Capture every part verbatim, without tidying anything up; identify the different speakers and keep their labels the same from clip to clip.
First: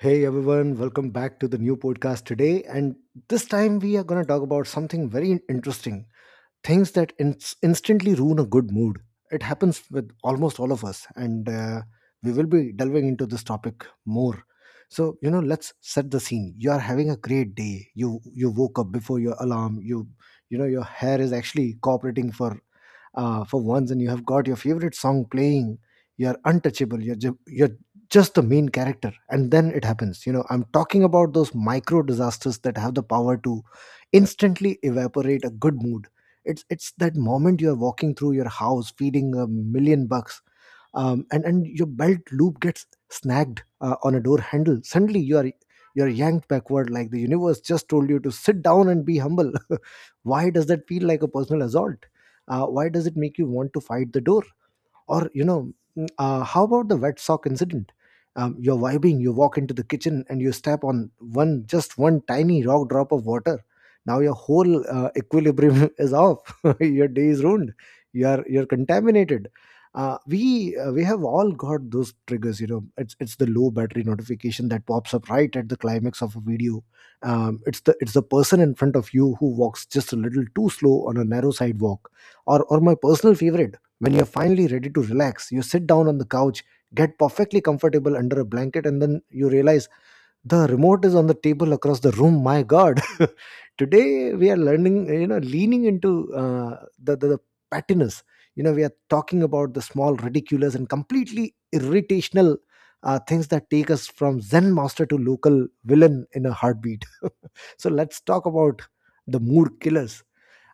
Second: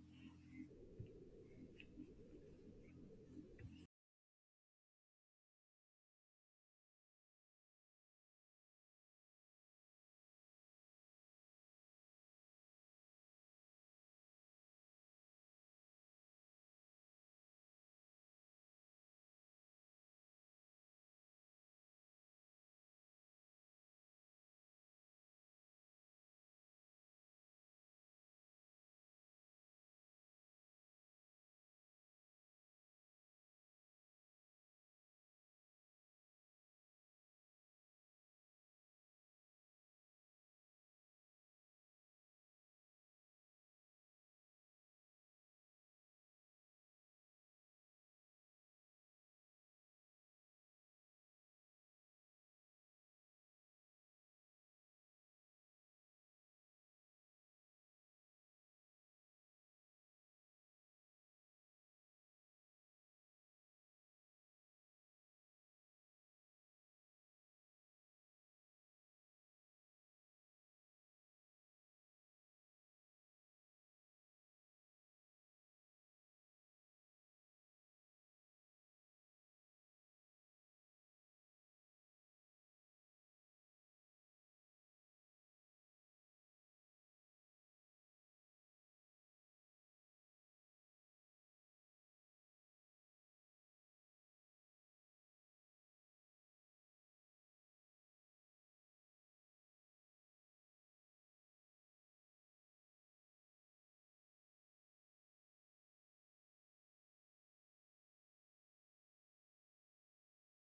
Speaker 1: Hey everyone, welcome back to the new podcast today. And this time we are going to talk about something very in- interesting things that ins instantly ruin a good mood. It happens with almost all of us, and uh, we will be delving into this topic more. So, you know, let's set the scene. You are having a great day. You you woke up before your alarm. You you know your hair is actually cooperating for uh, for once, and you have got your favorite song playing. You are untouchable. You're ju- you're just the main character, and then it happens. You know, I'm talking about those micro disasters that have the power to instantly evaporate a good mood. It's it's that moment you're walking through your house feeding a million bucks, um, and and your belt loop gets snagged uh, on a door handle. Suddenly you are you're yanked backward like the universe just told you to sit down and be humble. Why does that feel like a personal assault? Uh, why does it make you want to fight the door, or, you know, mm, uh, how about the wet sock incident? Um, you're vibing, you walk into the kitchen and you step on one, just one tiny rock drop of water. Now your whole uh, equilibrium is off. Your day is ruined. You're you're contaminated. Uh, we uh, we have all got those triggers. You know, it's it's the low battery notification that pops up right at the climax of a video. Um, it's the it's the person in front of you who walks just a little too slow on a narrow sidewalk, or or my personal favorite, when you're finally ready to relax, you sit down on the couch, get perfectly comfortable under a blanket, and then you realize the remote is on the table across the room. My God. Today, we are learning, you know, leaning into uh, the, the, the pettiness. You know, we are talking about the small, ridiculous, and completely irritational uh, things that take us from Zen master to local villain in a heartbeat. So let's talk about the mood killers.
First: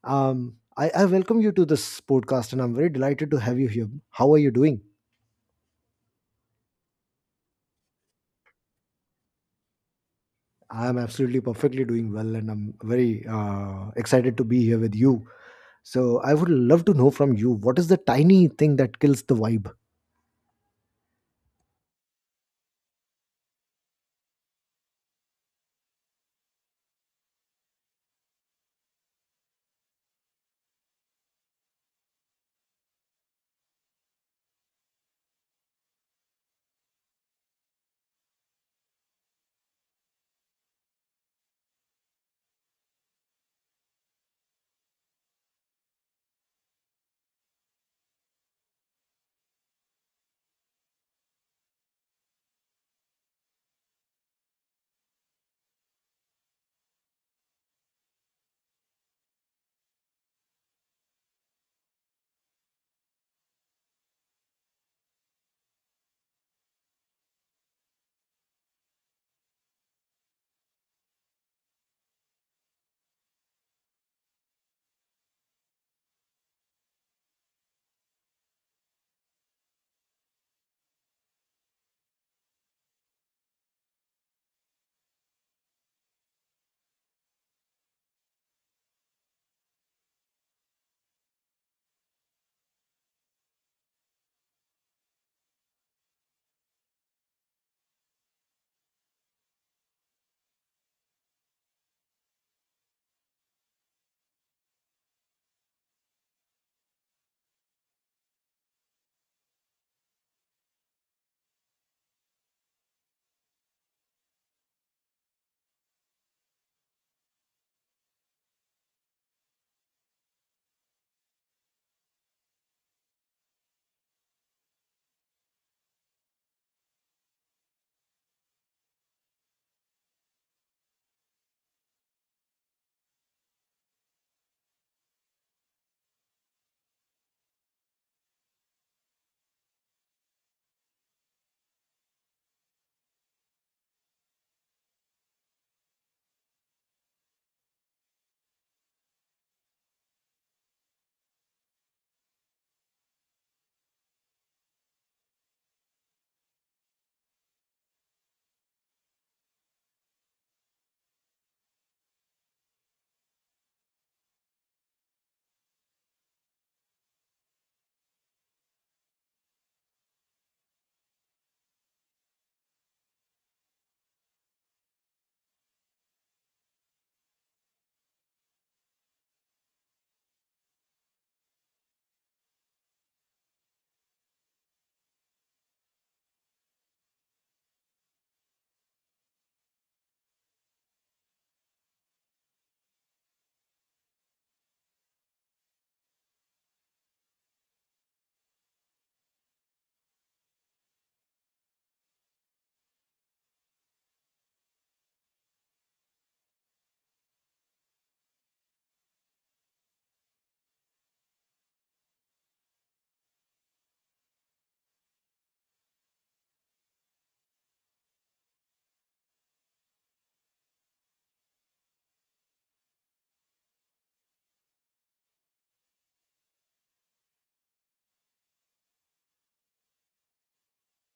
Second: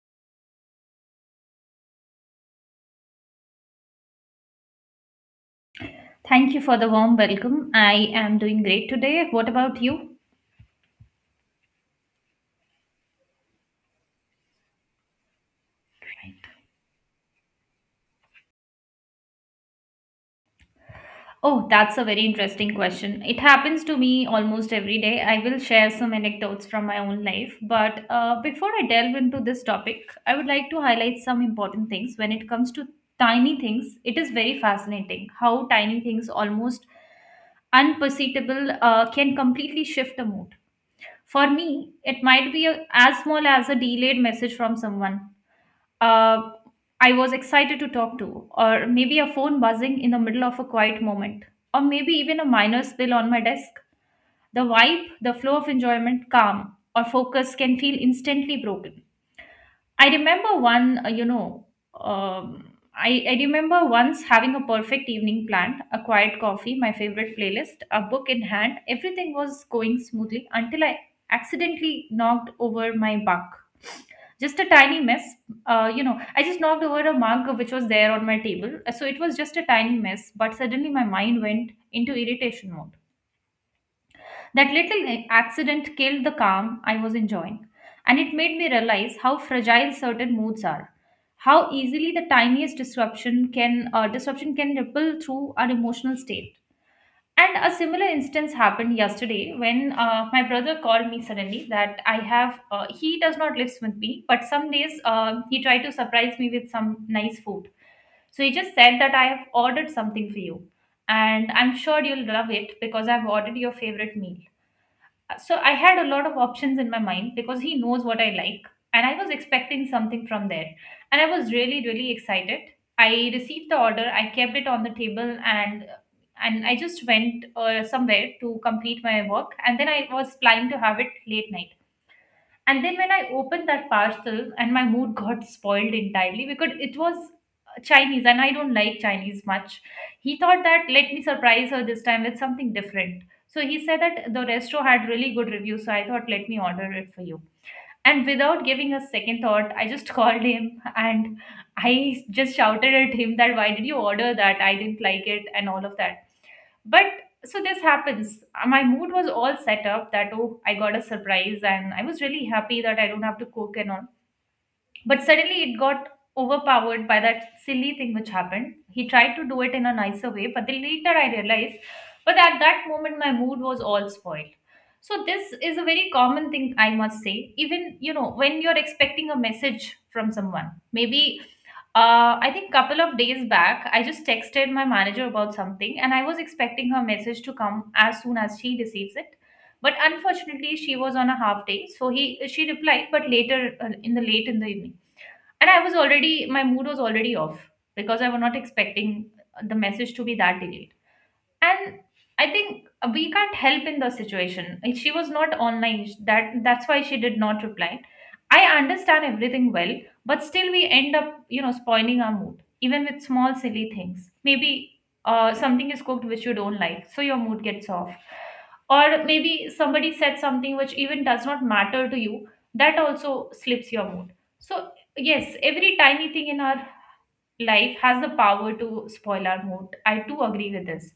Speaker 1: Um, I, I welcome you to this podcast, and I'm very delighted to have you here. How are you doing?
Speaker 2: Thank you for the warm welcome. I am doing great today. What about you?
Speaker 1: I am absolutely perfectly doing well, and I'm very uh, excited to be here with you. So I would love to know from you what is the tiny thing that kills the vibe.
Speaker 2: Oh, that's a very interesting question. It happens to me almost every day. I will share some anecdotes from my own life. But uh, before I delve into this topic, I would like to highlight some important things. When it comes to tiny things, it is very fascinating how tiny things, almost unperceptible, uh, can completely shift a mood. For me, it might be a, as small as a delayed message from someone uh, I was excited to talk to, or maybe a phone buzzing in the middle of a quiet moment, or maybe even a minor spill on my desk. The vibe, the flow of enjoyment, calm, or focus can feel instantly broken. I remember one, uh, you know, um, I, I remember once having a perfect evening planned, a quiet coffee, my favorite playlist, a book in hand. Everything was going smoothly until I accidentally knocked over my bunk, just a tiny mess. Uh, you know, I just knocked over a mug which was there on my table. Uh, so it was just a tiny mess, but suddenly my mind went into irritation mode. That little accident killed the calm I was enjoying, and it made me realize how fragile certain moods are, how easily the tiniest disruption can uh, disruption can ripple through our emotional state. And a similar instance happened yesterday when uh, my brother called me suddenly that I have, uh, he does not live with me, but some days uh, he tried to surprise me with some nice food. So he just said that I have ordered something for you, and I'm sure you'll love it because I've ordered your favorite meal. So I had a lot of options in my mind because he knows what I like, and I was expecting something from there, and I was really really excited. I received the order, I kept it on the table, and and I just went uh, somewhere to complete my work, and then I was planning to have it late night. And then when I opened that parcel, and my mood got spoiled entirely because it was Chinese, and I don't like Chinese much. He thought that let me surprise her this time with something different. So he said that the resto had really good reviews, so I thought let me order it for you. And without giving a second thought, I just called him, and I just shouted at him that why did you order that? I didn't like it and all of that. But so this happens. Uh, My mood was all set up that oh, I got a surprise and I was really happy that I don't have to cook and all. But suddenly it got overpowered by that silly thing which happened. He tried to do it in a nicer way, but then later I realized, but at that moment my mood was all spoiled. So this is a very common thing I must say. Even you know when you're expecting a message from someone, maybe uh, I think couple of days back I just texted my manager about something, and I was expecting her message to come as soon as she receives it. But unfortunately, she was on a half day, so he she replied, but later uh, in the late in the evening. And I was already, my mood was already off because I was not expecting the message to be that delayed. And I think we can't help in the situation, she was not online, that that's why she did not reply. I understand everything well, but still we end up you know spoiling our mood even with small silly things. Maybe uh, something is cooked which you don't like, so your mood gets off. Or maybe somebody said something which even does not matter to you, that also slips your mood. So yes, every tiny thing in our life has the power to spoil our mood, I too agree with this.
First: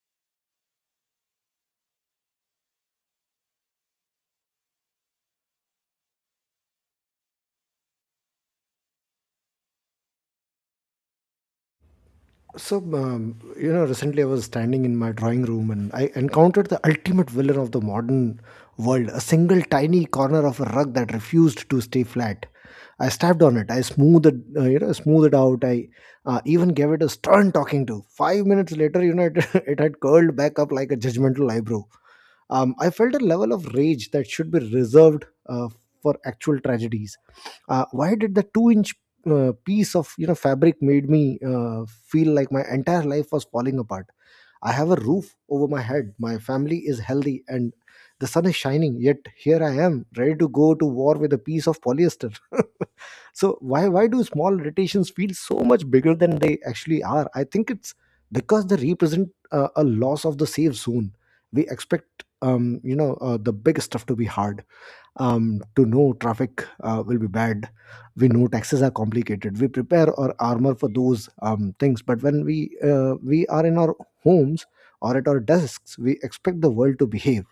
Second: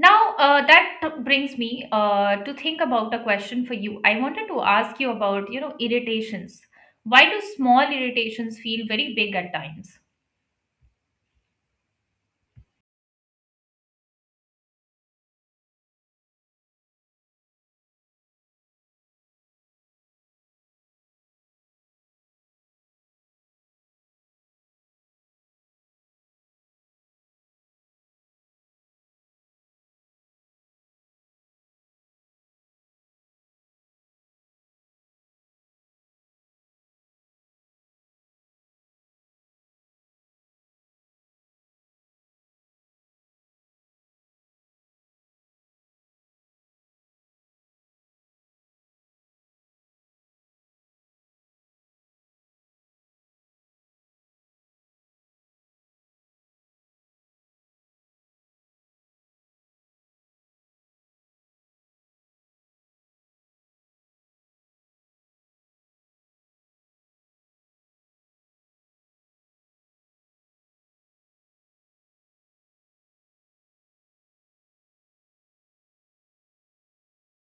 Speaker 2: Now, uh, that t- brings me uh, to think about a question for you. I wanted to ask you about, you know, irritations. Why do small irritations feel very big at times?
Speaker 1: So um, you know, recently I was standing in my drawing room, and I encountered the ultimate villain of the modern world—a single tiny corner of a rug that refused to stay flat. I stepped on it. I smoothed it, uh, you know, smoothed it out. I uh, even gave it a stern talking to. Five minutes later, you know, it, it had curled back up like a judgmental eyebrow. Um, I felt a level of rage that should be reserved uh, for actual tragedies. Uh, why did the two-inch uh, piece of, you know, fabric made me uh, feel like my entire life was falling apart? I have a roof over my head. My family is healthy and the sun is shining. Yet here I am, ready to go to war with a piece of polyester. So why why do small irritations feel so much bigger than they actually are? I think it's because they represent uh, a loss of the safe zone. We expect, um, you know, uh, the big stuff to be hard, um, to know traffic uh, will be bad. We know taxes are complicated. We prepare or armor for those um, things. But when we uh, we are in our homes or at our desks, we expect the world to behave.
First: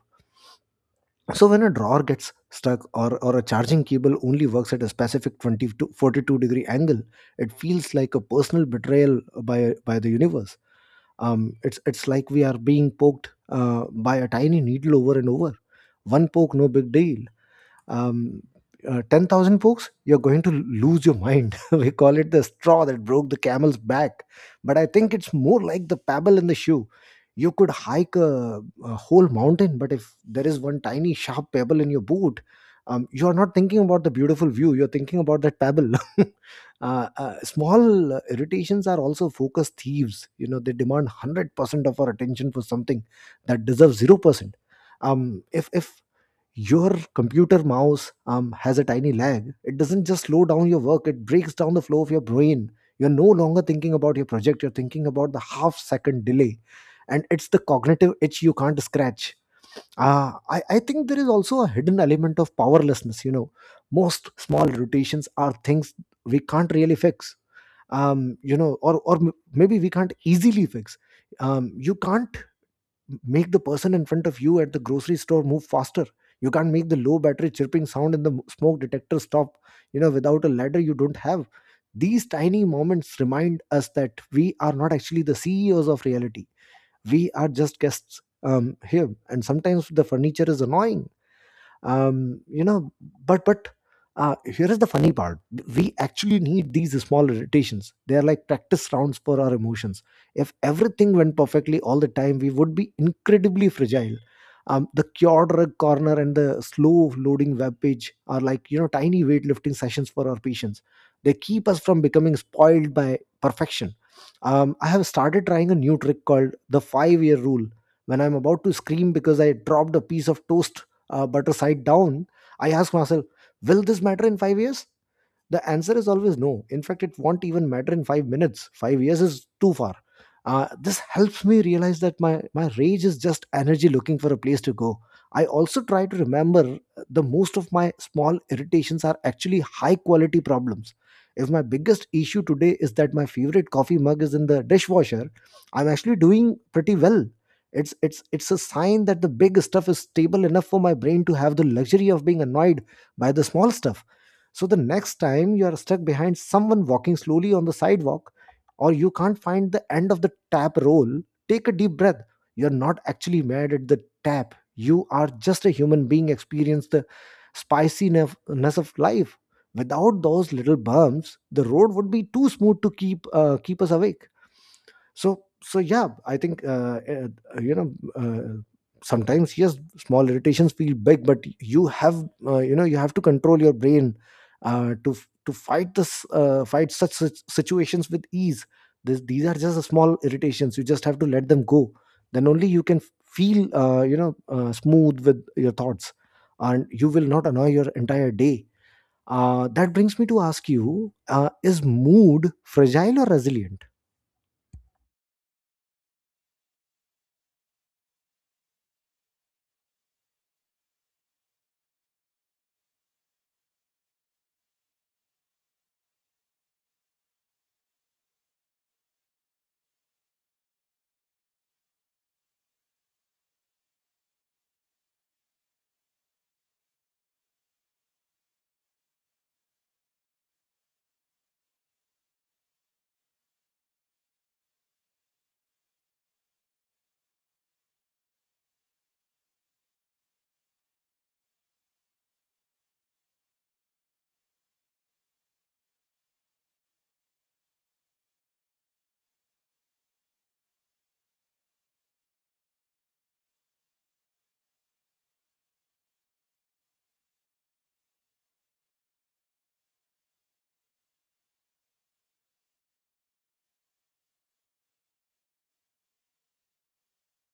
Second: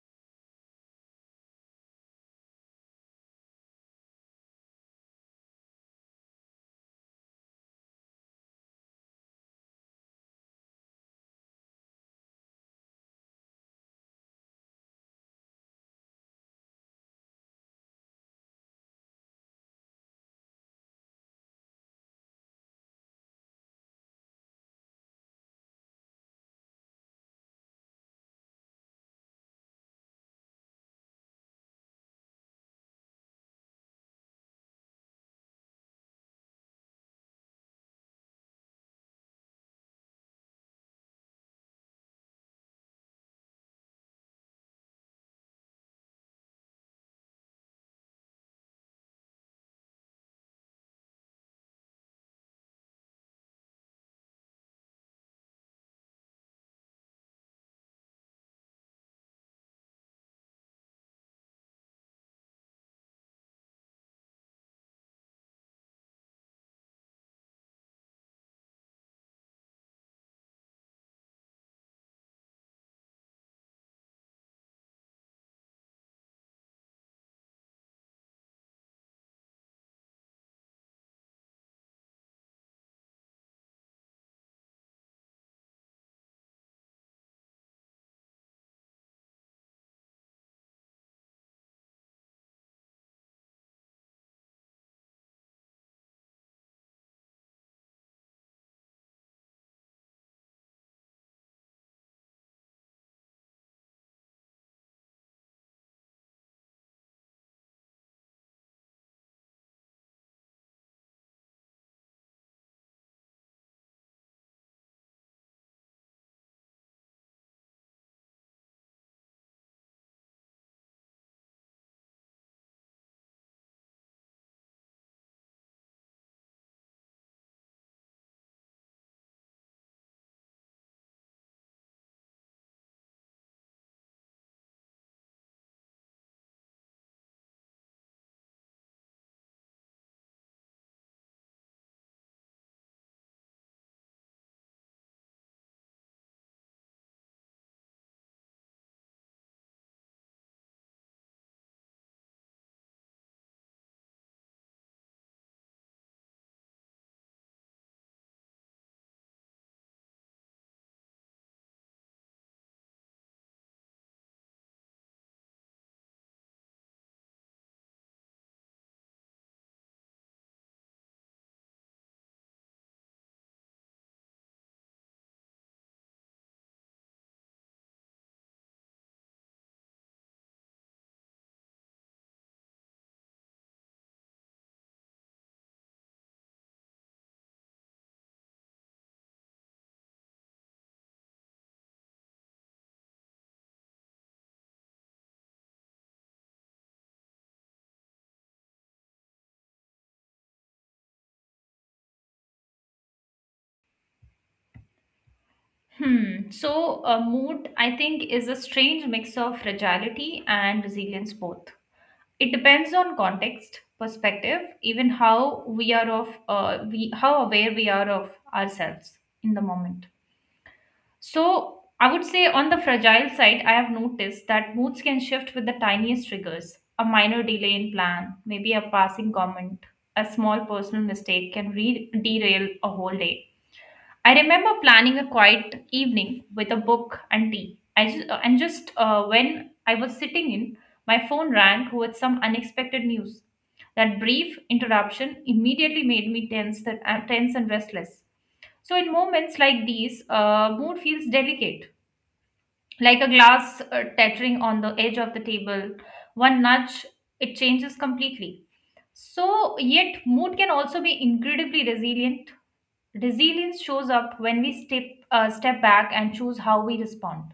Speaker 1: So when a drawer gets stuck, or, or a charging cable only works at a specific twenty to forty-two degree angle, it feels like a personal betrayal by by the universe. Um, it's it's like we are being poked uh, by a tiny needle over and over. One poke, no big deal. um, uh, ten thousand books, you're going to lose your mind. We call it the straw that broke the camel's back. But I think it's more like the pebble in the shoe. You could hike a, a whole mountain, but if there is one tiny sharp pebble in your boot, um, you are not thinking about the beautiful view, you're thinking about that pebble. Uh, uh, small uh, irritations are also focus thieves. You know, they demand one hundred percent of our attention for something that deserves zero percent. Um, if, if your computer mouse um, has a tiny lag. It doesn't just slow down your work, it breaks down the flow of your brain. You're no longer thinking about your project, you're thinking about the half second delay. And it's the cognitive itch you can't scratch. Uh, I, I think there is also a hidden element of powerlessness. You know, most small rotations are things we can't really fix. Um, you know, or or m- maybe we can't easily fix. Um, you can't make the person in front of you at the grocery store move faster. You can't make the low battery chirping sound in the m- smoke detector stop, you know, without a ladder you don't have. These tiny moments remind us that we are not actually the ceos of reality. We are just guests, um, here, and sometimes the furniture is annoying. Um, you know but but uh, Here is the funny part: we actually need these small irritations. They are like practice rounds for our emotions. If everything went perfectly all the time, we would be incredibly fragile. Um, the cure drug corner and the slow loading web page are, like, you know, tiny weightlifting sessions for our patients. They keep us from becoming spoiled by perfection. um, I have started trying a new trick called the five year rule. When I'm about to scream because I dropped a piece of toast, uh, but to side down, I ask myself, will this matter in five years? The answer is always no. In fact, it won't even matter in five minutes. five years is too far. Uh, this helps me realize that my my rage is just energy looking for a place to go. I also try to remember the most of my small irritations are actually high quality problems. If my biggest issue today is that my favorite coffee mug is in the dishwasher, I'm actually doing pretty well. It's it's it's a sign that the big stuff is stable enough for my brain to have the luxury of being annoyed by the small stuff. So the next time you are stuck behind someone walking slowly on the sidewalk, or you can't find the end of the tap roll, take a deep breath. You're not actually mad at the tap. You are just a human being experience the spiciness of life. Without those little bumps, the road would be too smooth to keep uh, keep us awake. So so yeah, I think, uh, eh, uh, you know uh, sometimes yes small irritations feel big but you have, uh, you know, you have to control your brain uh, to f- to fight this uh, fight such sit- situations with ease. This, these are just the small irritations. You just have to let them go. Then only you can feel, uh, you know, uh, smooth with your thoughts, and you will not annoy your entire day. Uh, that brings me to ask you, uh, is mood fragile or resilient?
Speaker 2: Hmm. So, uh, mood, I think, is a strange mix of fragility and resilience both. It depends on context, perspective, even how we are of, uh, we how aware we are of ourselves in the moment. So, I would say on the fragile side, I have noticed that moods can shift with the tiniest triggers. A minor delay in plan, maybe a passing comment, a small personal mistake can re- derail a whole day. I remember planning a quiet evening with a book and tea. I just, and just uh, When I was sitting in, my phone rang with some unexpected news. That brief interruption immediately made me tense, that, uh, tense and restless. So, in moments like these, uh, mood feels delicate, like a glass uh, tettering on the edge of the table. One nudge, it changes completely. So yet mood can also be incredibly resilient. Resilience shows up when we step uh, step back and choose how we respond.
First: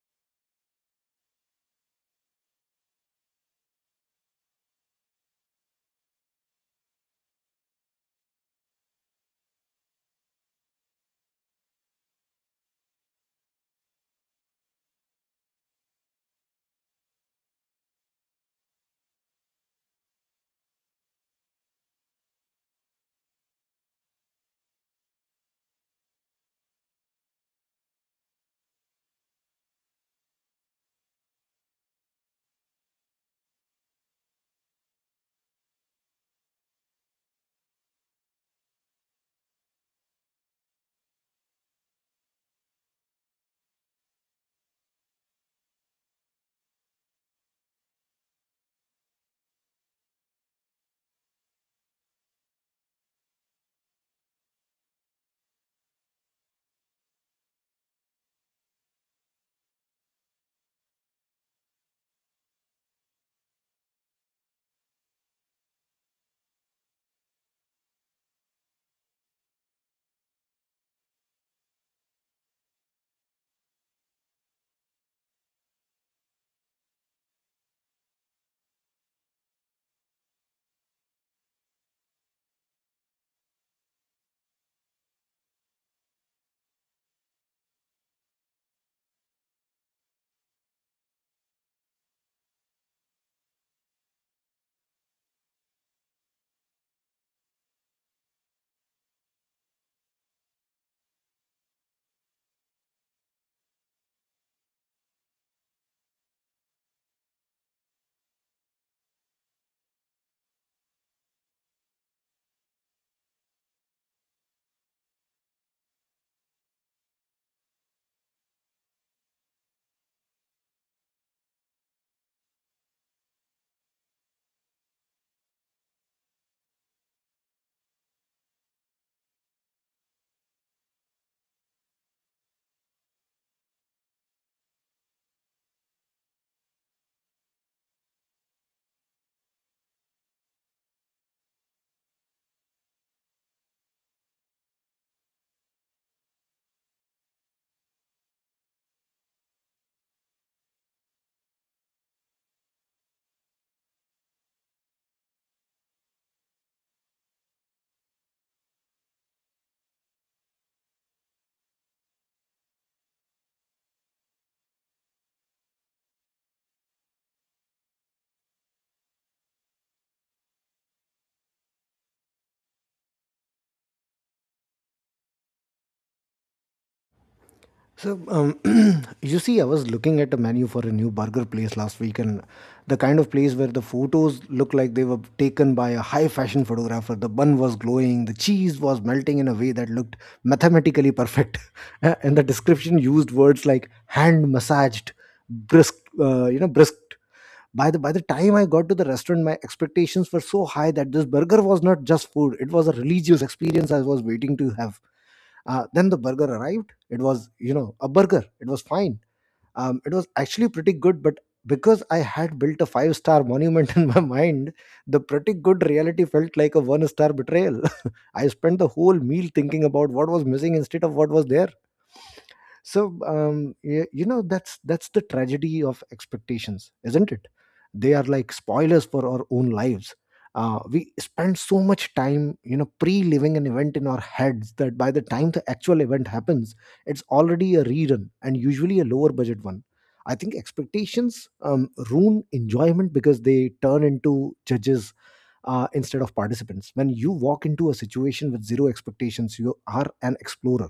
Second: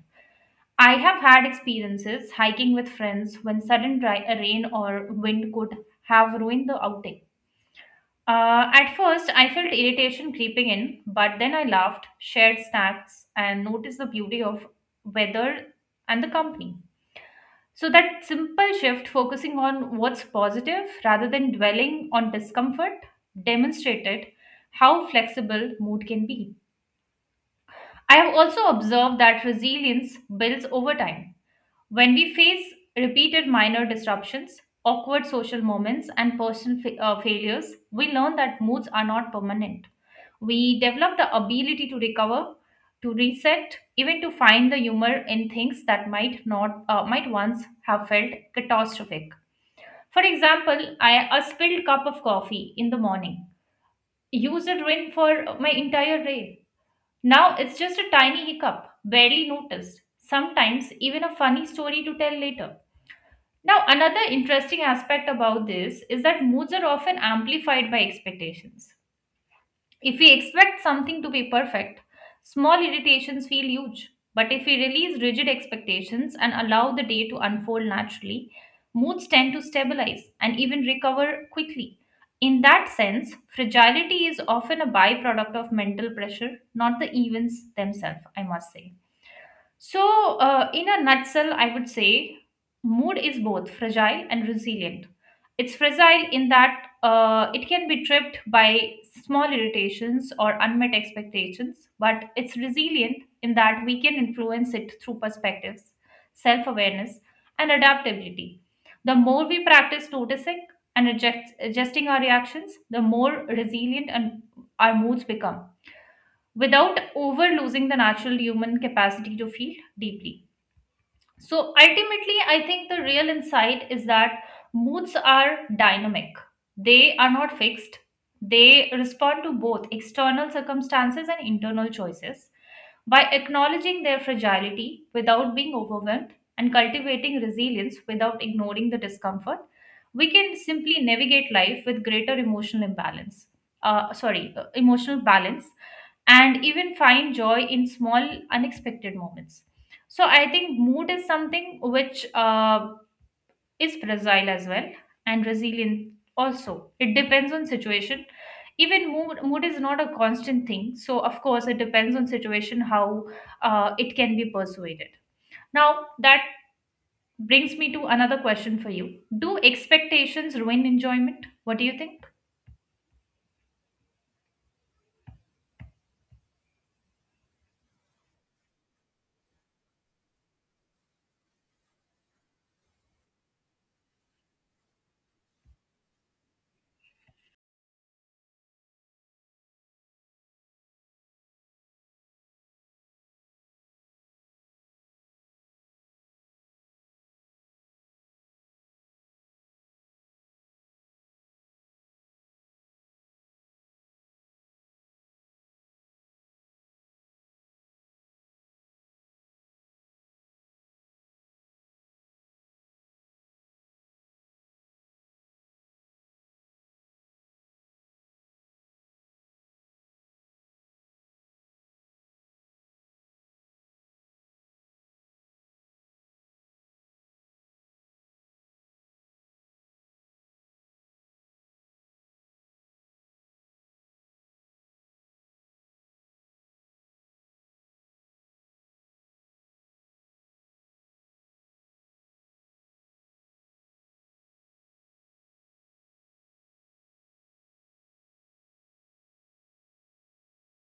Speaker 2: I have had experiences hiking with friends when sudden dry, uh, rain or wind could have ruined the outing. Uh, at first, I felt irritation creeping in, but then I laughed, shared snacks, and noticed the beauty of weather and the company. So, that simple shift, focusing on what's positive rather than dwelling on discomfort, demonstrated how flexible mood can be. I have also observed that resilience builds over time. When we face repeated minor disruptions, awkward social moments, and personal fa- uh, failures, we learn that moods are not permanent. We develop the ability to recover, to reset, even to find the humor in things that might not uh, might once have felt catastrophic. For example, I a spilled cup of coffee in the morning used a ruin for my entire day. Now it's just a tiny hiccup, barely noticed. Sometimes even a funny story to tell later. Now, another interesting aspect about this is that moods are often amplified by expectations. If we expect something to be perfect, small irritations feel huge. But if we release rigid expectations and allow the day to unfold naturally, moods tend to stabilize and even recover quickly. In that sense, fragility is often a byproduct of mental pressure, not the events themselves, I must say. So, uh, in a nutshell, I would say mood is both fragile and resilient. It's fragile in that uh, it can be tripped by small irritations or unmet expectations, but it's resilient in that we can influence it through perspectives, self awareness, and adaptability. The more we practice noticing and adjust, adjusting our reactions, the more resilient and our moods become without over losing the natural human capacity to feel deeply. So ultimately, I think the real insight is that moods are dynamic. They are not fixed. They respond to both external circumstances and internal choices. By acknowledging their fragility without being overwhelmed and cultivating resilience without ignoring the discomfort, we can simply navigate life with greater emotional imbalance. Uh, sorry, uh, emotional balance, and even find joy in small, unexpected moments. So I think mood is something which uh, is fragile as well and resilient also. It depends on situation. Even mood, mood is not a constant thing. So of course it depends on situation how uh, it can be persuaded. Now that brings me to another question for you. Do expectations ruin enjoyment? What do you think?
Speaker 1: So, um, you see, I was looking at a menu for a new burger place last week, and the kind of place where the photos look like they were taken by a high fashion photographer. The bun was glowing, the cheese was melting in a way that looked mathematically perfect, and the description used words like hand massaged, brisk, uh, you know, brisked. By the by the time I got to the restaurant, my expectations were so high that this burger was not just food; it was a religious experience I was waiting to have. Uh, then the burger arrived. It was, you know, a burger. It was fine. Um, it was actually pretty good, but because I had built a five star monument in my mind, the pretty good reality felt like a one star betrayal. I spent the whole meal thinking about what was missing instead of what was there. So um, y- you know that's that's the tragedy of expectations, isn't it? They are like spoilers for our own lives. Uh, we spend so much time, you know pre-living an event in our heads, that by the time the actual event happens, it's already a rerun, and usually a lower budget one. I think expectations um, ruin enjoyment because they turn into judges uh, instead of participants. When you walk into a situation with zero expectations, you are an explorer.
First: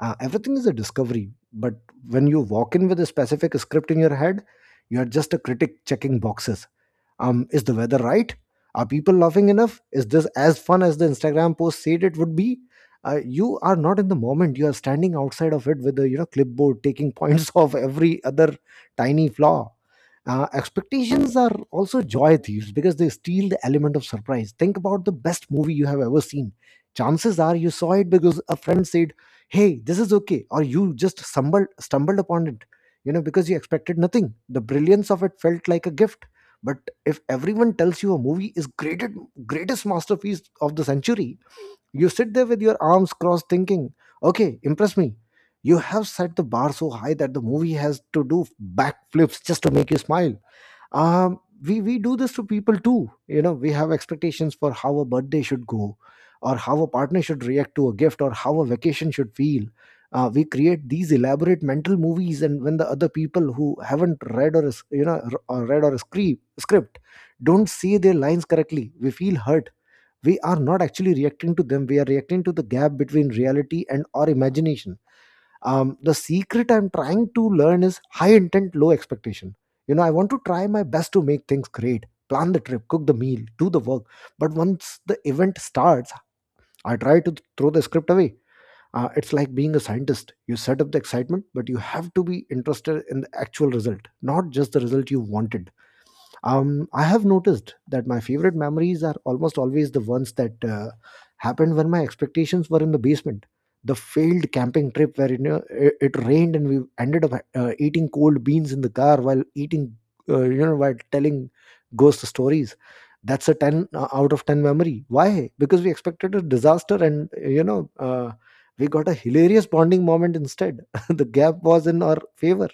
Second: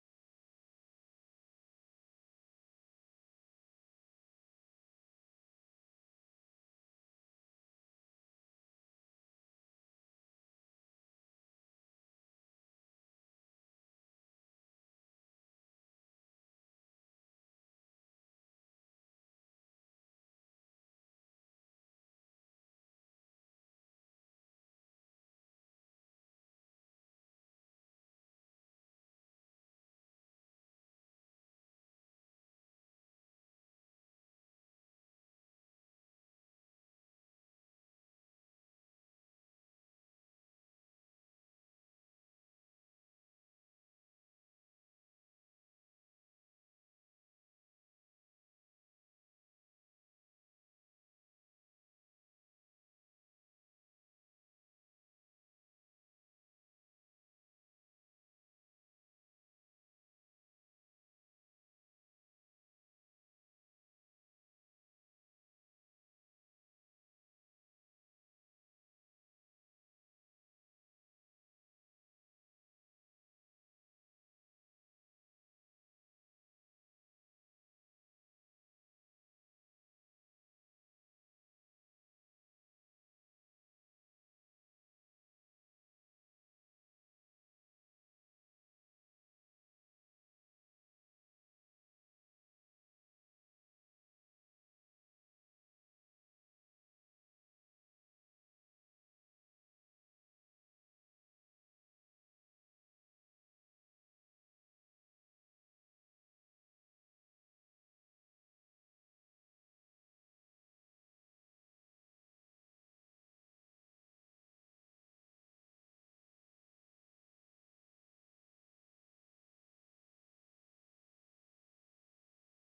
Speaker 1: uh, Everything is a discovery. But when you walk in with a specific script in your head, you are just a critic checking boxes. Um, is the weather right? Are people laughing enough? Is this as fun as the Instagram post said it would be? Uh, you are not in the moment. You are standing outside of it with a, you know clipboard, taking points of every other tiny flaw. Uh, expectations are also joy thieves because they steal the element of surprise. Think about the best movie you have ever seen. Chances are you saw it because a friend said, "Hey, this is okay," or you just stumbled stumbled upon it. You know, because you expected nothing. The brilliance of it felt like a gift. But if everyone tells you a movie is greatest greatest masterpiece of the century, you sit there with your arms crossed thinking, okay, impress me. You have set the bar so high that the movie has to do backflips just to make you smile. Um we we do this to people too. You know, we have expectations for how a birthday should go, or how a partner should react to a gift, or how a vacation should feel. Uh, we create these elaborate mental movies, and when the other people, who haven't read or is- you know r- or read or script script don't say their lines correctly, we feel hurt. We are not actually reacting to them. We are reacting to the gap between reality and our imagination. Um, the secret I'm trying to learn is high intent, low expectation. You know, I want to try my best to make things great, plan the trip, cook the meal, do the work. But once the event starts, I try to throw the script away. Uh, it's like being a scientist. You set up the excitement, but you have to be interested in the actual result, not just the result you wanted. um, I have noticed that my favorite memories are almost always the ones that uh, happened when my expectations were in the basement. The failed camping trip where, you know, it, it rained and we ended up uh, eating cold beans in the car while eating, uh, you know, while telling ghost stories. That's a ten uh, out of ten memory. Why? Because we expected a disaster, and, you know, uh, we got a hilarious bonding moment instead. The gap was in our favor.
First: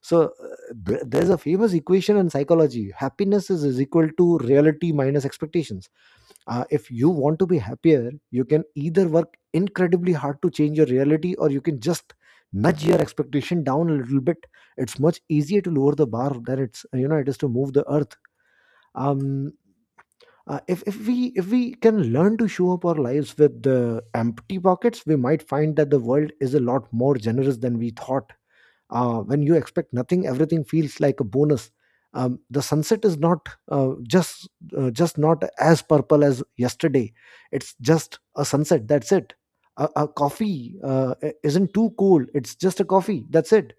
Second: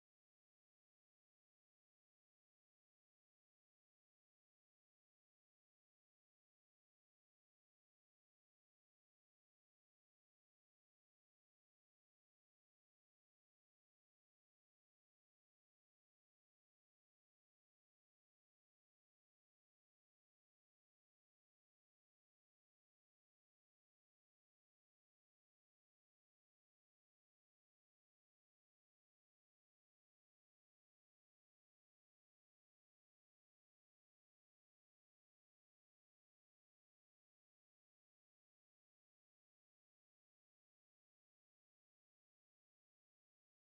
Speaker 1: so uh, th- there's a famous equation in psychology. Happiness is, is equal to reality minus expectations. Uh, if you want to be happier, you can either work incredibly hard to change your reality, or you can just nudge your expectation down a little bit. It's much easier to lower the bar than it's you know it is to move the earth. Um, uh, if, if we if we can learn to show up our lives with the empty pockets, we might find that the world is a lot more generous than we thought. Uh, when you expect nothing, everything feels like a bonus. Um, the sunset is not uh, just uh, just not as purple as yesterday. It's just a sunset, that's it. A, a coffee uh, i- isn't too cold. It's just a coffee, that's it.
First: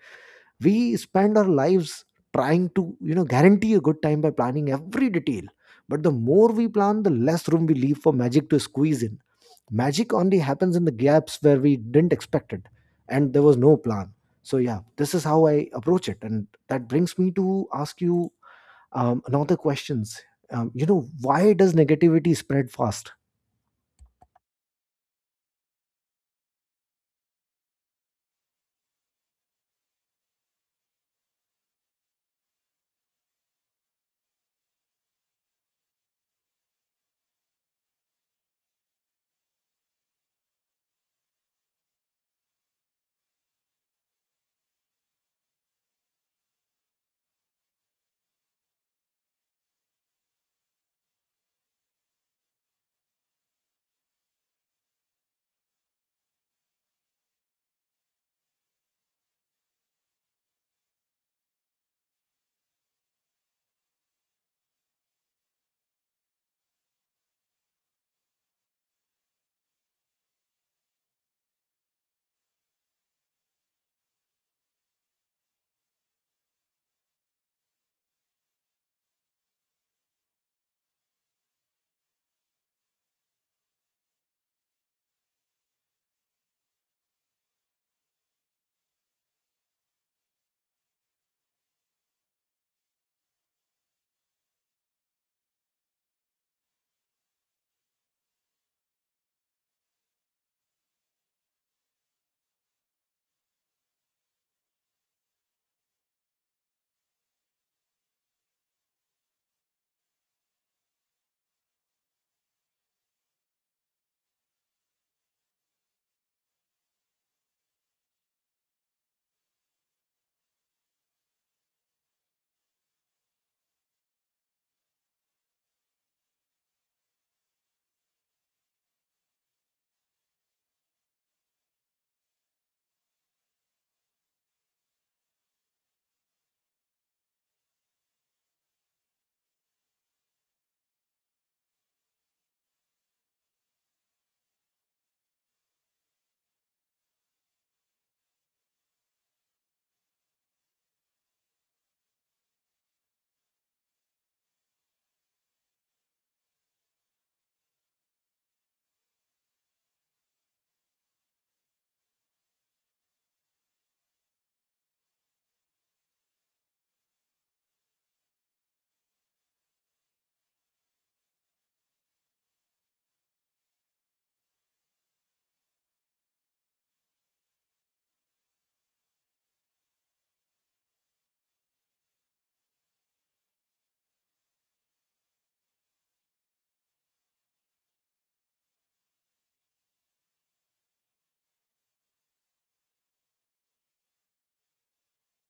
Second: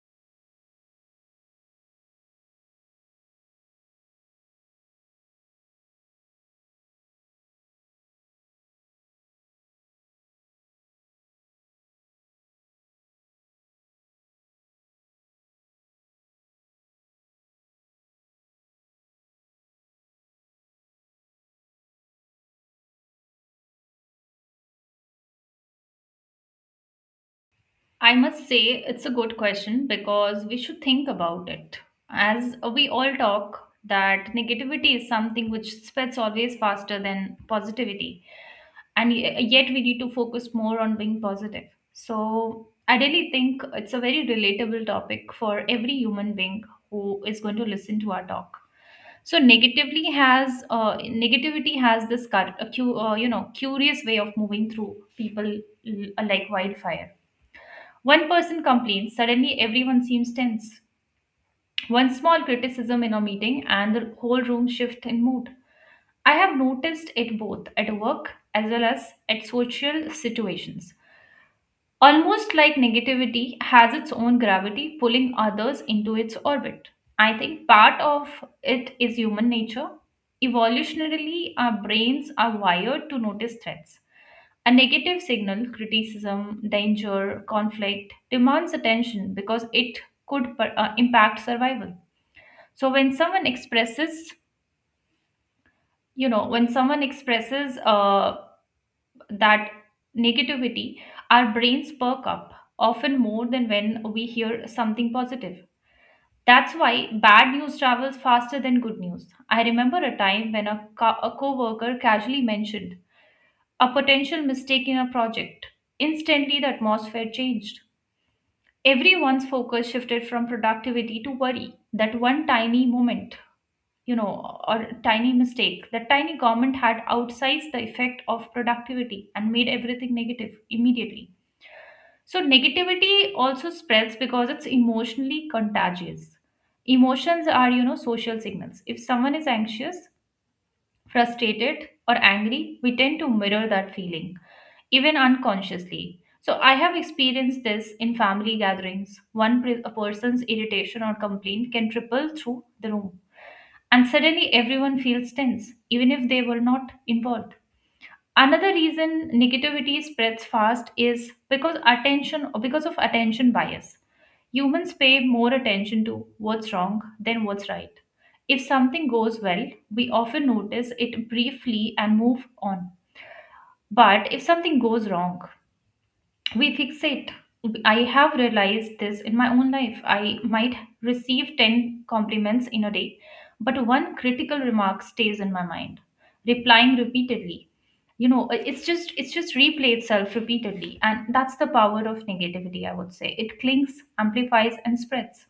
Speaker 1: We spend our lives trying to, you know guarantee a good time by planning every detail. But the more we plan, the less room we leave for magic to squeeze in. Magic only happens in the gaps where we didn't expect it, and there was no plan. So yeah, this is how I approach it, and that brings me to ask you um, another questions. Um, you know, why does negativity spread fast?
Speaker 2: I must say it's a good question because we should think about it. As we all talk, that negativity is something which spreads always faster than positivity, and y- yet we need to focus more on being positive. So, I really think it's a very relatable topic for every human being who is going to listen to our talk. So, negatively has uh, negativity has this cur- uh, cu- uh, you know curious way of moving through people, l- like wildfire. One person complains, suddenly everyone seems tense. One small criticism in a meeting, and the whole room shifts in mood. I have noticed it both at work as well as at social situations. Almost like negativity has its own gravity, pulling others into its orbit. I think part of it is human nature. Evolutionarily, our brains are wired to notice threats. A negative signal, criticism, danger, conflict, demands attention because it could per- uh, impact survival. So when someone expresses, you know, when someone expresses uh, that negativity, our brains perk up, often more than when we hear something positive. That's why bad news travels faster than good news. I remember a time when a, co- a coworker casually mentioned a potential mistake in a project. Instantly, the atmosphere changed. Everyone's focus shifted from productivity to worry. That one tiny moment, you know or tiny mistake, that tiny comment had outsized the effect of productivity and made everything negative immediately. So negativity also spreads because it's emotionally contagious. Emotions are, you know social signals. If someone is anxious, frustrated, or angry, we tend to mirror that feeling, even unconsciously. So, I have experienced this in family gatherings. One pre- a person's irritation or complaint can ripple through the room, and suddenly everyone feels tense, even if they were not involved. Another reason negativity spreads fast is because attention because of attention bias. Humans pay more attention to what's wrong than what's right. If something goes well, we often notice it briefly and move on. But if something goes wrong, we fixate. I have realized this in my own life. I might receive ten compliments in a day, but one critical remark stays in my mind, replying repeatedly. You know uh, it's just it's just replay itself repeatedly, and that's the power of negativity, I would say. It clings, amplifies, and spreads.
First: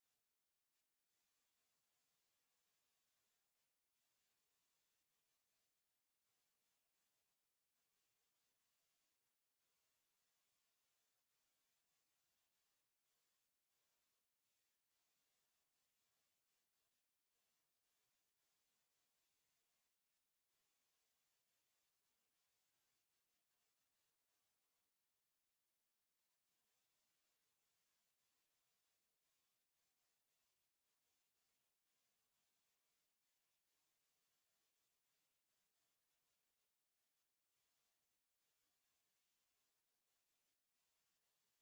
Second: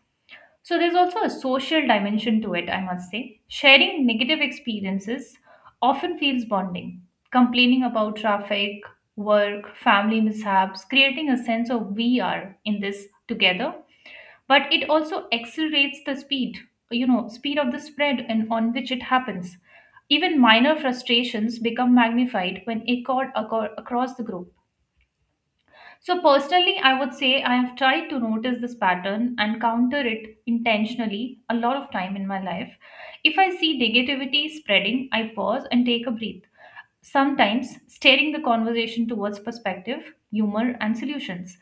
Speaker 2: So there's also a social dimension to it, I must say. Sharing negative experiences often feels bonding. Complaining about traffic, work, family mishaps, creating a sense of we are in this together. But it also accelerates the speed, you know, speed of the spread and on which it happens. Even minor frustrations become magnified when echoed acro- across the group. So, personally, I would say I have tried to notice this pattern and counter it intentionally a lot of time in my life. If I see negativity spreading, I pause and take a breath. Sometimes, steering the conversation towards perspective, humor, and solutions.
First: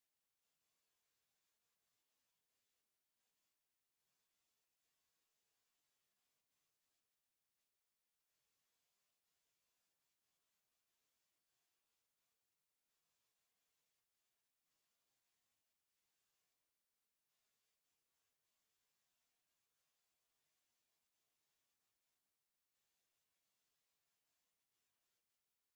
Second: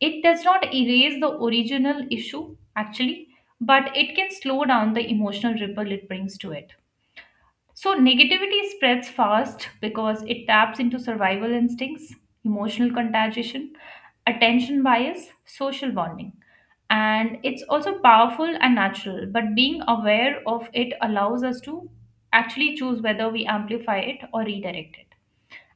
Speaker 2: It does not erase the original issue, actually, but it can slow down the emotional ripple it brings to it. So, negativity spreads fast because it taps into survival instincts, emotional contagion, attention bias, social bonding. And it's also powerful and natural, but being aware of it allows us to actually choose whether we amplify it or redirect it.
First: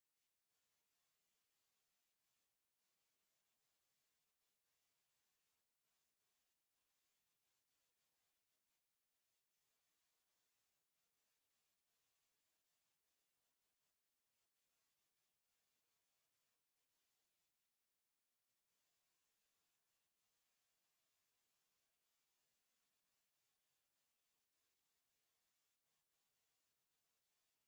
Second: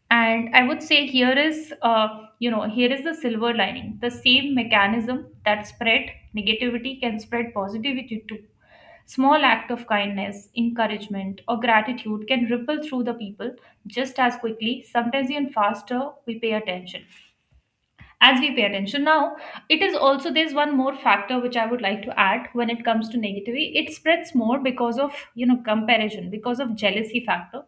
Speaker 2: And I would say here is, uh, you know, here is the silver lining. The same mechanism that spread negativity can spread positivity too. Small act of kindness, encouragement, or gratitude can ripple through the people just as quickly, sometimes even faster, we pay attention as we pay attention now. It is also, there's one more factor which I would like to add. When it comes to negativity, it spreads more because of, you know comparison, because of jealousy factor.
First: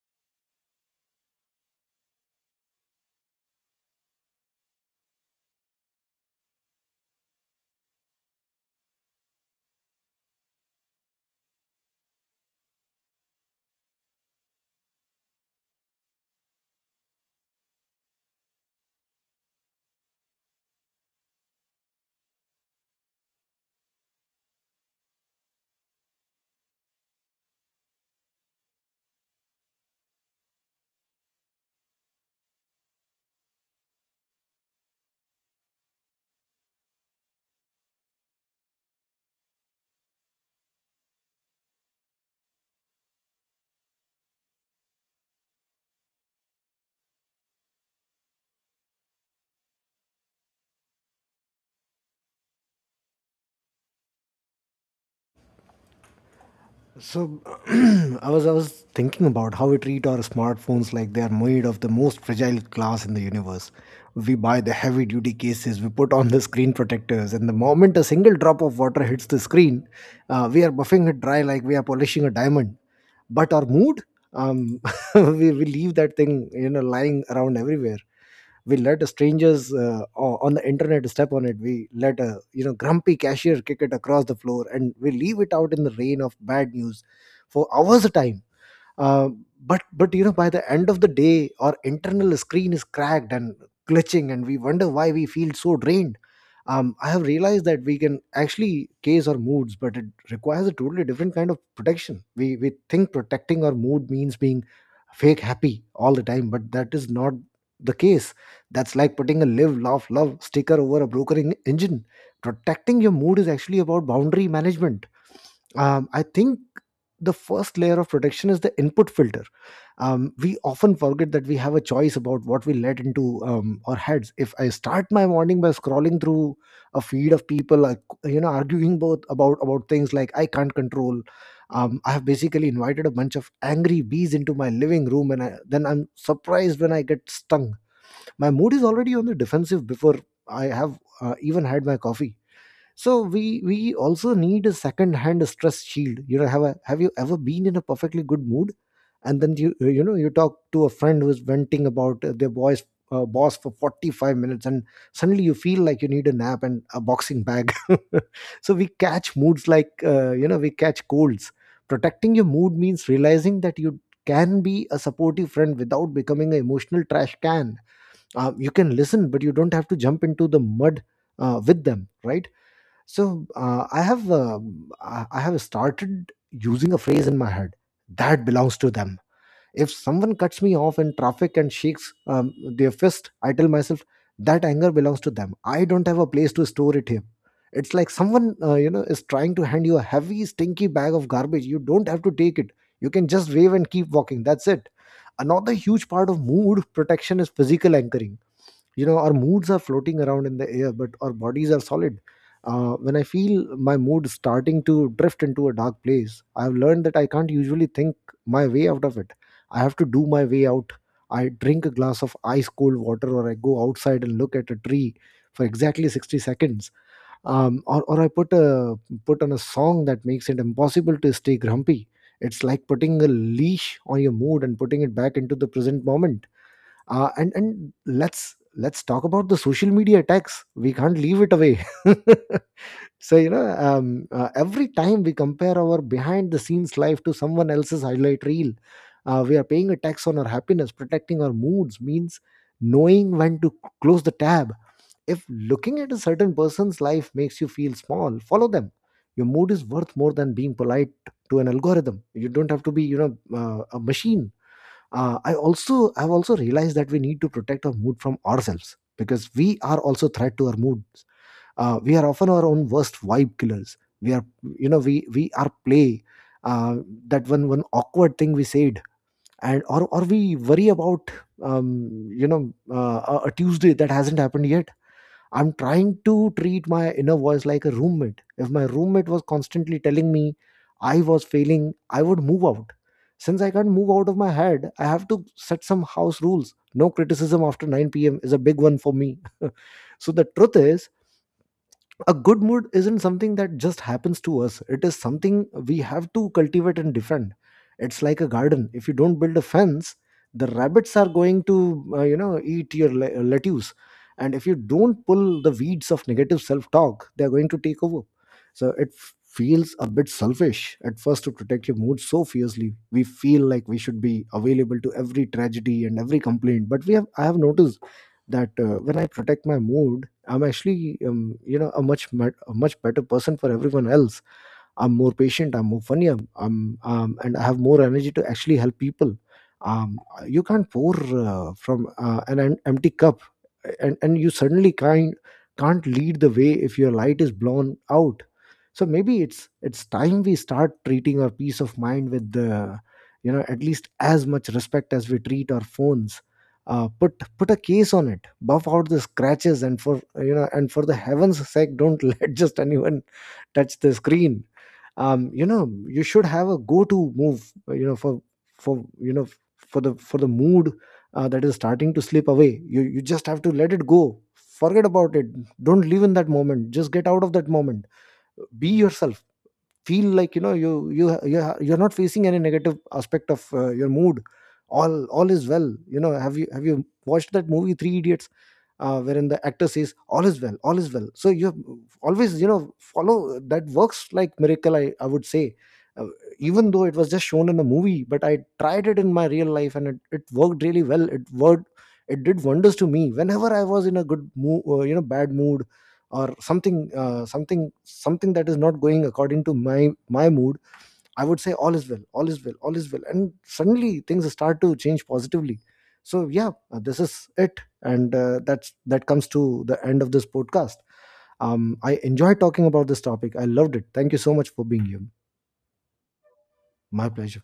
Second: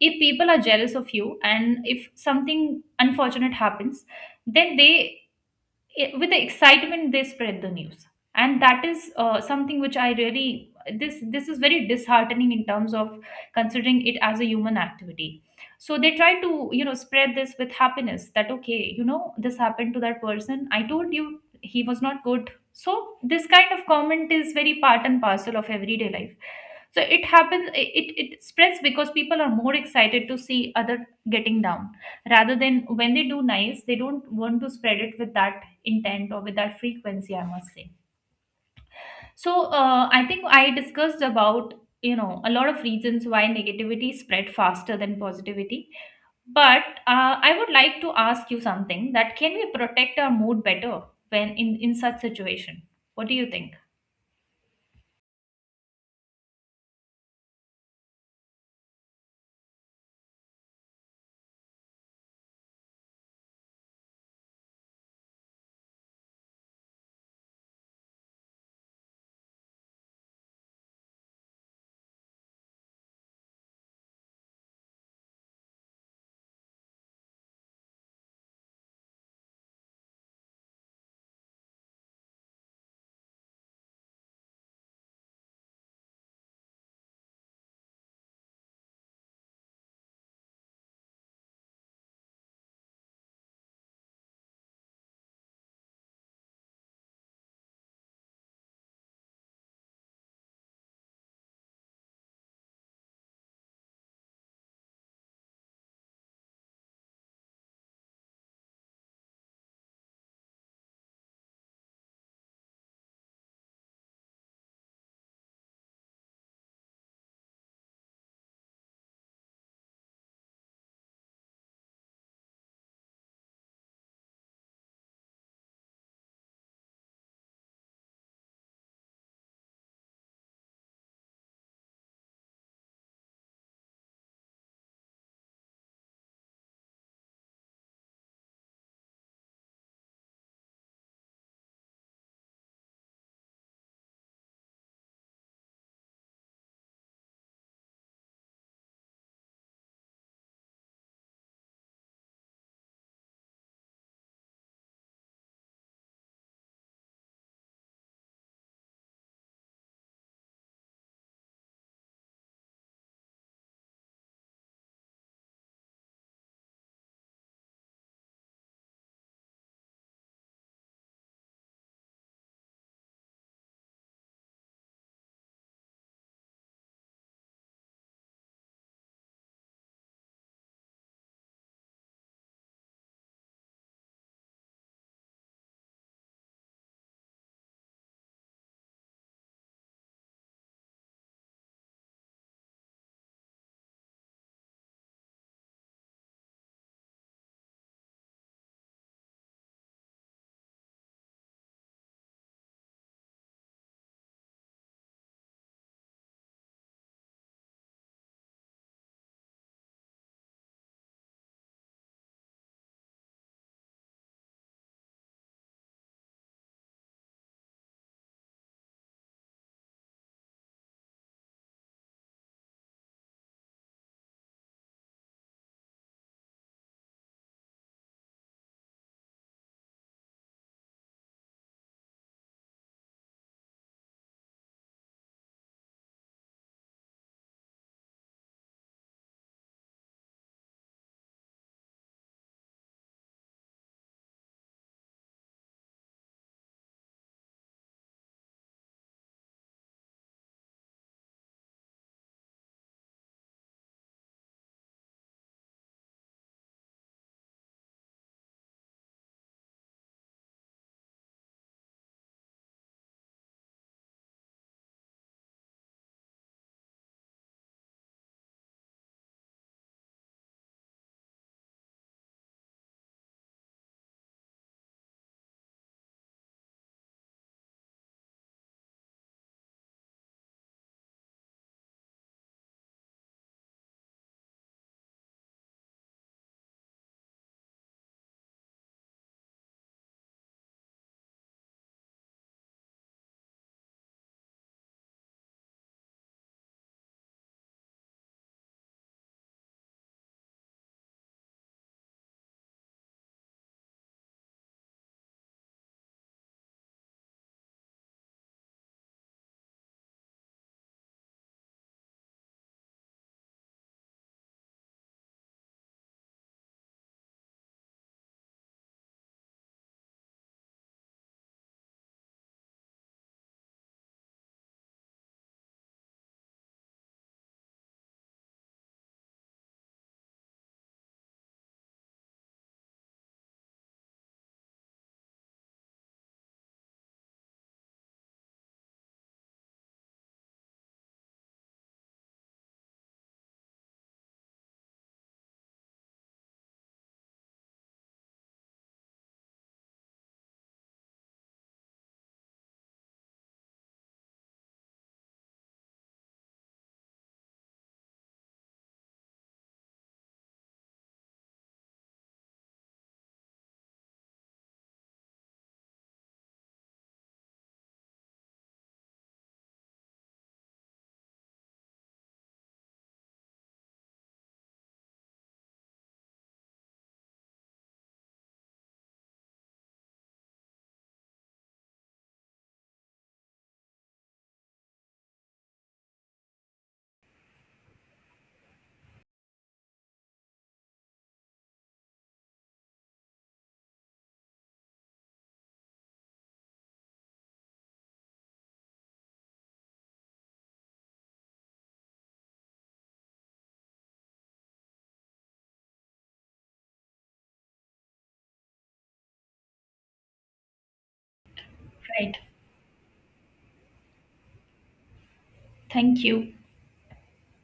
Speaker 2: If people are jealous of you and if something unfortunate happens, then they it, with the excitement they spread the news. And that is, uh, something which I really, this this is very disheartening in terms of considering it as a human activity. So they try to, you know spread this with happiness that okay, you know this happened to that person, I told you he was not good. So this kind of comment is very part and parcel of everyday life. So it happens, it, it spreads because people are more excited to see other getting down rather than when they do nice. They don't want to spread it with that intent or with that frequency, I must say. So uh, I think I discussed about, you know a lot of reasons why negativity spread faster than positivity. But uh, I would like to ask you something. That can we protect our mood better when in in such situation? What do you think?
Speaker 1: So i was i was thinking about how we treat our smartphones like they are made of the most fragile glass in the universe. We buy the heavy duty cases, we put on the screen protectors, and the moment a single drop of water hits the screen, uh, we are buffing it dry like we are polishing a diamond. But our mood, um, we, we leave that thing, you know, lying around everywhere. We let strangers uh, o- on the internet step on it. We let a, you know, grumpy cashier kick it across the floor, and we leave it out in the rain of bad news for hours a time. Uh, but but you know, by the end of the day, our internal screen is cracked and glitching, and we wonder why we feel so drained. um, I have realized that we can actually case our moods, but it requires a totally different kind of protection. We we think protecting our mood means being fake happy all the time, but that is not the case. That's like putting a live laugh love sticker over a broken en- engine. Protecting your mood is actually about boundary management. um, I think the first layer of protection is the input filter. Um, we often forget that we have a choice about what we let into um, our heads. If I start my morning by scrolling through a feed of people, like, you know, arguing both about about things like I can't control, um, I have basically invited a bunch of angry bees into my living room, and I, then I'm surprised when I get stung. My mood is already on the defensive before I have uh, even had my coffee. So we we also need a second hand stress shield. You know, have a, have you ever been in a perfectly good mood, and then you, uh, you know you talk to a friend who's venting about uh, their boys uh, boss for forty-five minutes, and suddenly you feel like you need a nap and a boxing bag? So we catch moods like, uh, you know we catch colds. Protecting your mood means realizing that you can be a supportive friend without becoming an emotional trash can. Uh, you can listen, but you don't have to jump into the mud uh, with them, right? So uh, I have, um, I I have started using a phrase in my head, that belongs to them. If someone cuts me off in traffic and shakes um, their fist, I tell myself that anger belongs to them. I don't have a place to store it here. It's like someone uh, you know is trying to hand you a heavy, stinky bag of garbage. You don't have to take it. You can just wave and keep walking. That's it. Another huge part of mood protection is physical anchoring. You know, our moods are floating around in the air, but our bodies are solid. Uh, when I feel my mood starting to drift into a dark place, I've learned that I can't usually think my way out of it. I have to do my way out. I drink a glass of ice cold water, or I go outside and look at a tree for exactly sixty seconds. Um, or, or i put a put on a song that makes it impossible to stay grumpy. It's like putting a leash on your mood and putting it back into the present moment. Uh, and and let's let's talk about the social media attacks. We can't leave it away. So you know, um, uh, every time we compare our behind the scenes life to someone else's highlight reel, uh, we are paying a tax on our happiness. Protecting our moods means knowing when to close the tab. If looking at a certain person's life makes you feel small, follow them. Your mood is worth more than being polite to an algorithm. You don't have to be, you know uh, a machine. Uh, i also i've also realized that we need to protect our mood from ourselves, because we are also threat to our moods. Uh, we are often our own worst vibe killers. We are you know we we are play uh, that one one awkward thing we said, and or or we worry about, um, you know uh, a a tuesday that hasn't happened yet. I'm trying to treat my inner voice like a roommate. If my roommate was constantly telling me I was failing, I would move out. Since I can't move out of my head, I have to set some house rules. No criticism after nine p m is a big one for me. So the truth is, a good mood isn't something that just happens to us. It is something we have to cultivate and defend. It's like a garden. If you don't build a fence, the rabbits are going to, uh, you know eat your le- uh, lettuce. And if you don't pull the weeds of negative self talk, they are going to take over. So it f- feels a bit selfish at first to protect your mood so fiercely. We feel like we should be available to every tragedy and every complaint. But we have I have noticed that uh, when I protect my mood, I'm actually, um, you know, a much mat- a much better person for everyone else. I'm more patient. I'm more funny. I'm, I'm um, and I have more energy to actually help people. Um, you can't pour uh, from uh, an em- empty cup, and and you suddenly can't can't lead the way if your light is blown out. So maybe it's it's time we start treating our peace of mind with, the you know at least as much respect as we treat our phones. Uh, put put a case on it, buff out the scratches, and, for you know and for the heavens sake, don't let just anyone touch the screen. Um you know, you should have a go to move, you know for for you know for the for the mood uh, that is starting to slip away. you you just have to let it go. Forget about it. Don't live in that moment, just get out of that moment. Be yourself. Feel like, you know, you you you're, you're not facing any negative aspect of uh, your mood. all all is well. You know, have you have you watched that movie, three idiots? Uh, wherein the actor says, all is well, all is well. So you have always, you know, follow that. Works like miracle, i, I would say. uh, Even though it was just shown in a movie, but I tried it in my real life, and it, it worked really well. It worked. It did wonders to me. Whenever I was in a good mood, uh, you know bad mood, or something, uh, something something that is not going according to my my mood, I would say, all is well, all is well, all is well. And suddenly things start to change positively. So yeah, uh, this is it, and uh, that's that comes to the end of this podcast. Um, I
Speaker 2: Right.
Speaker 1: enjoyed talking about this topic. I loved it. Thank you so much for being here.
Speaker 2: Thank you.
Speaker 1: My pleasure.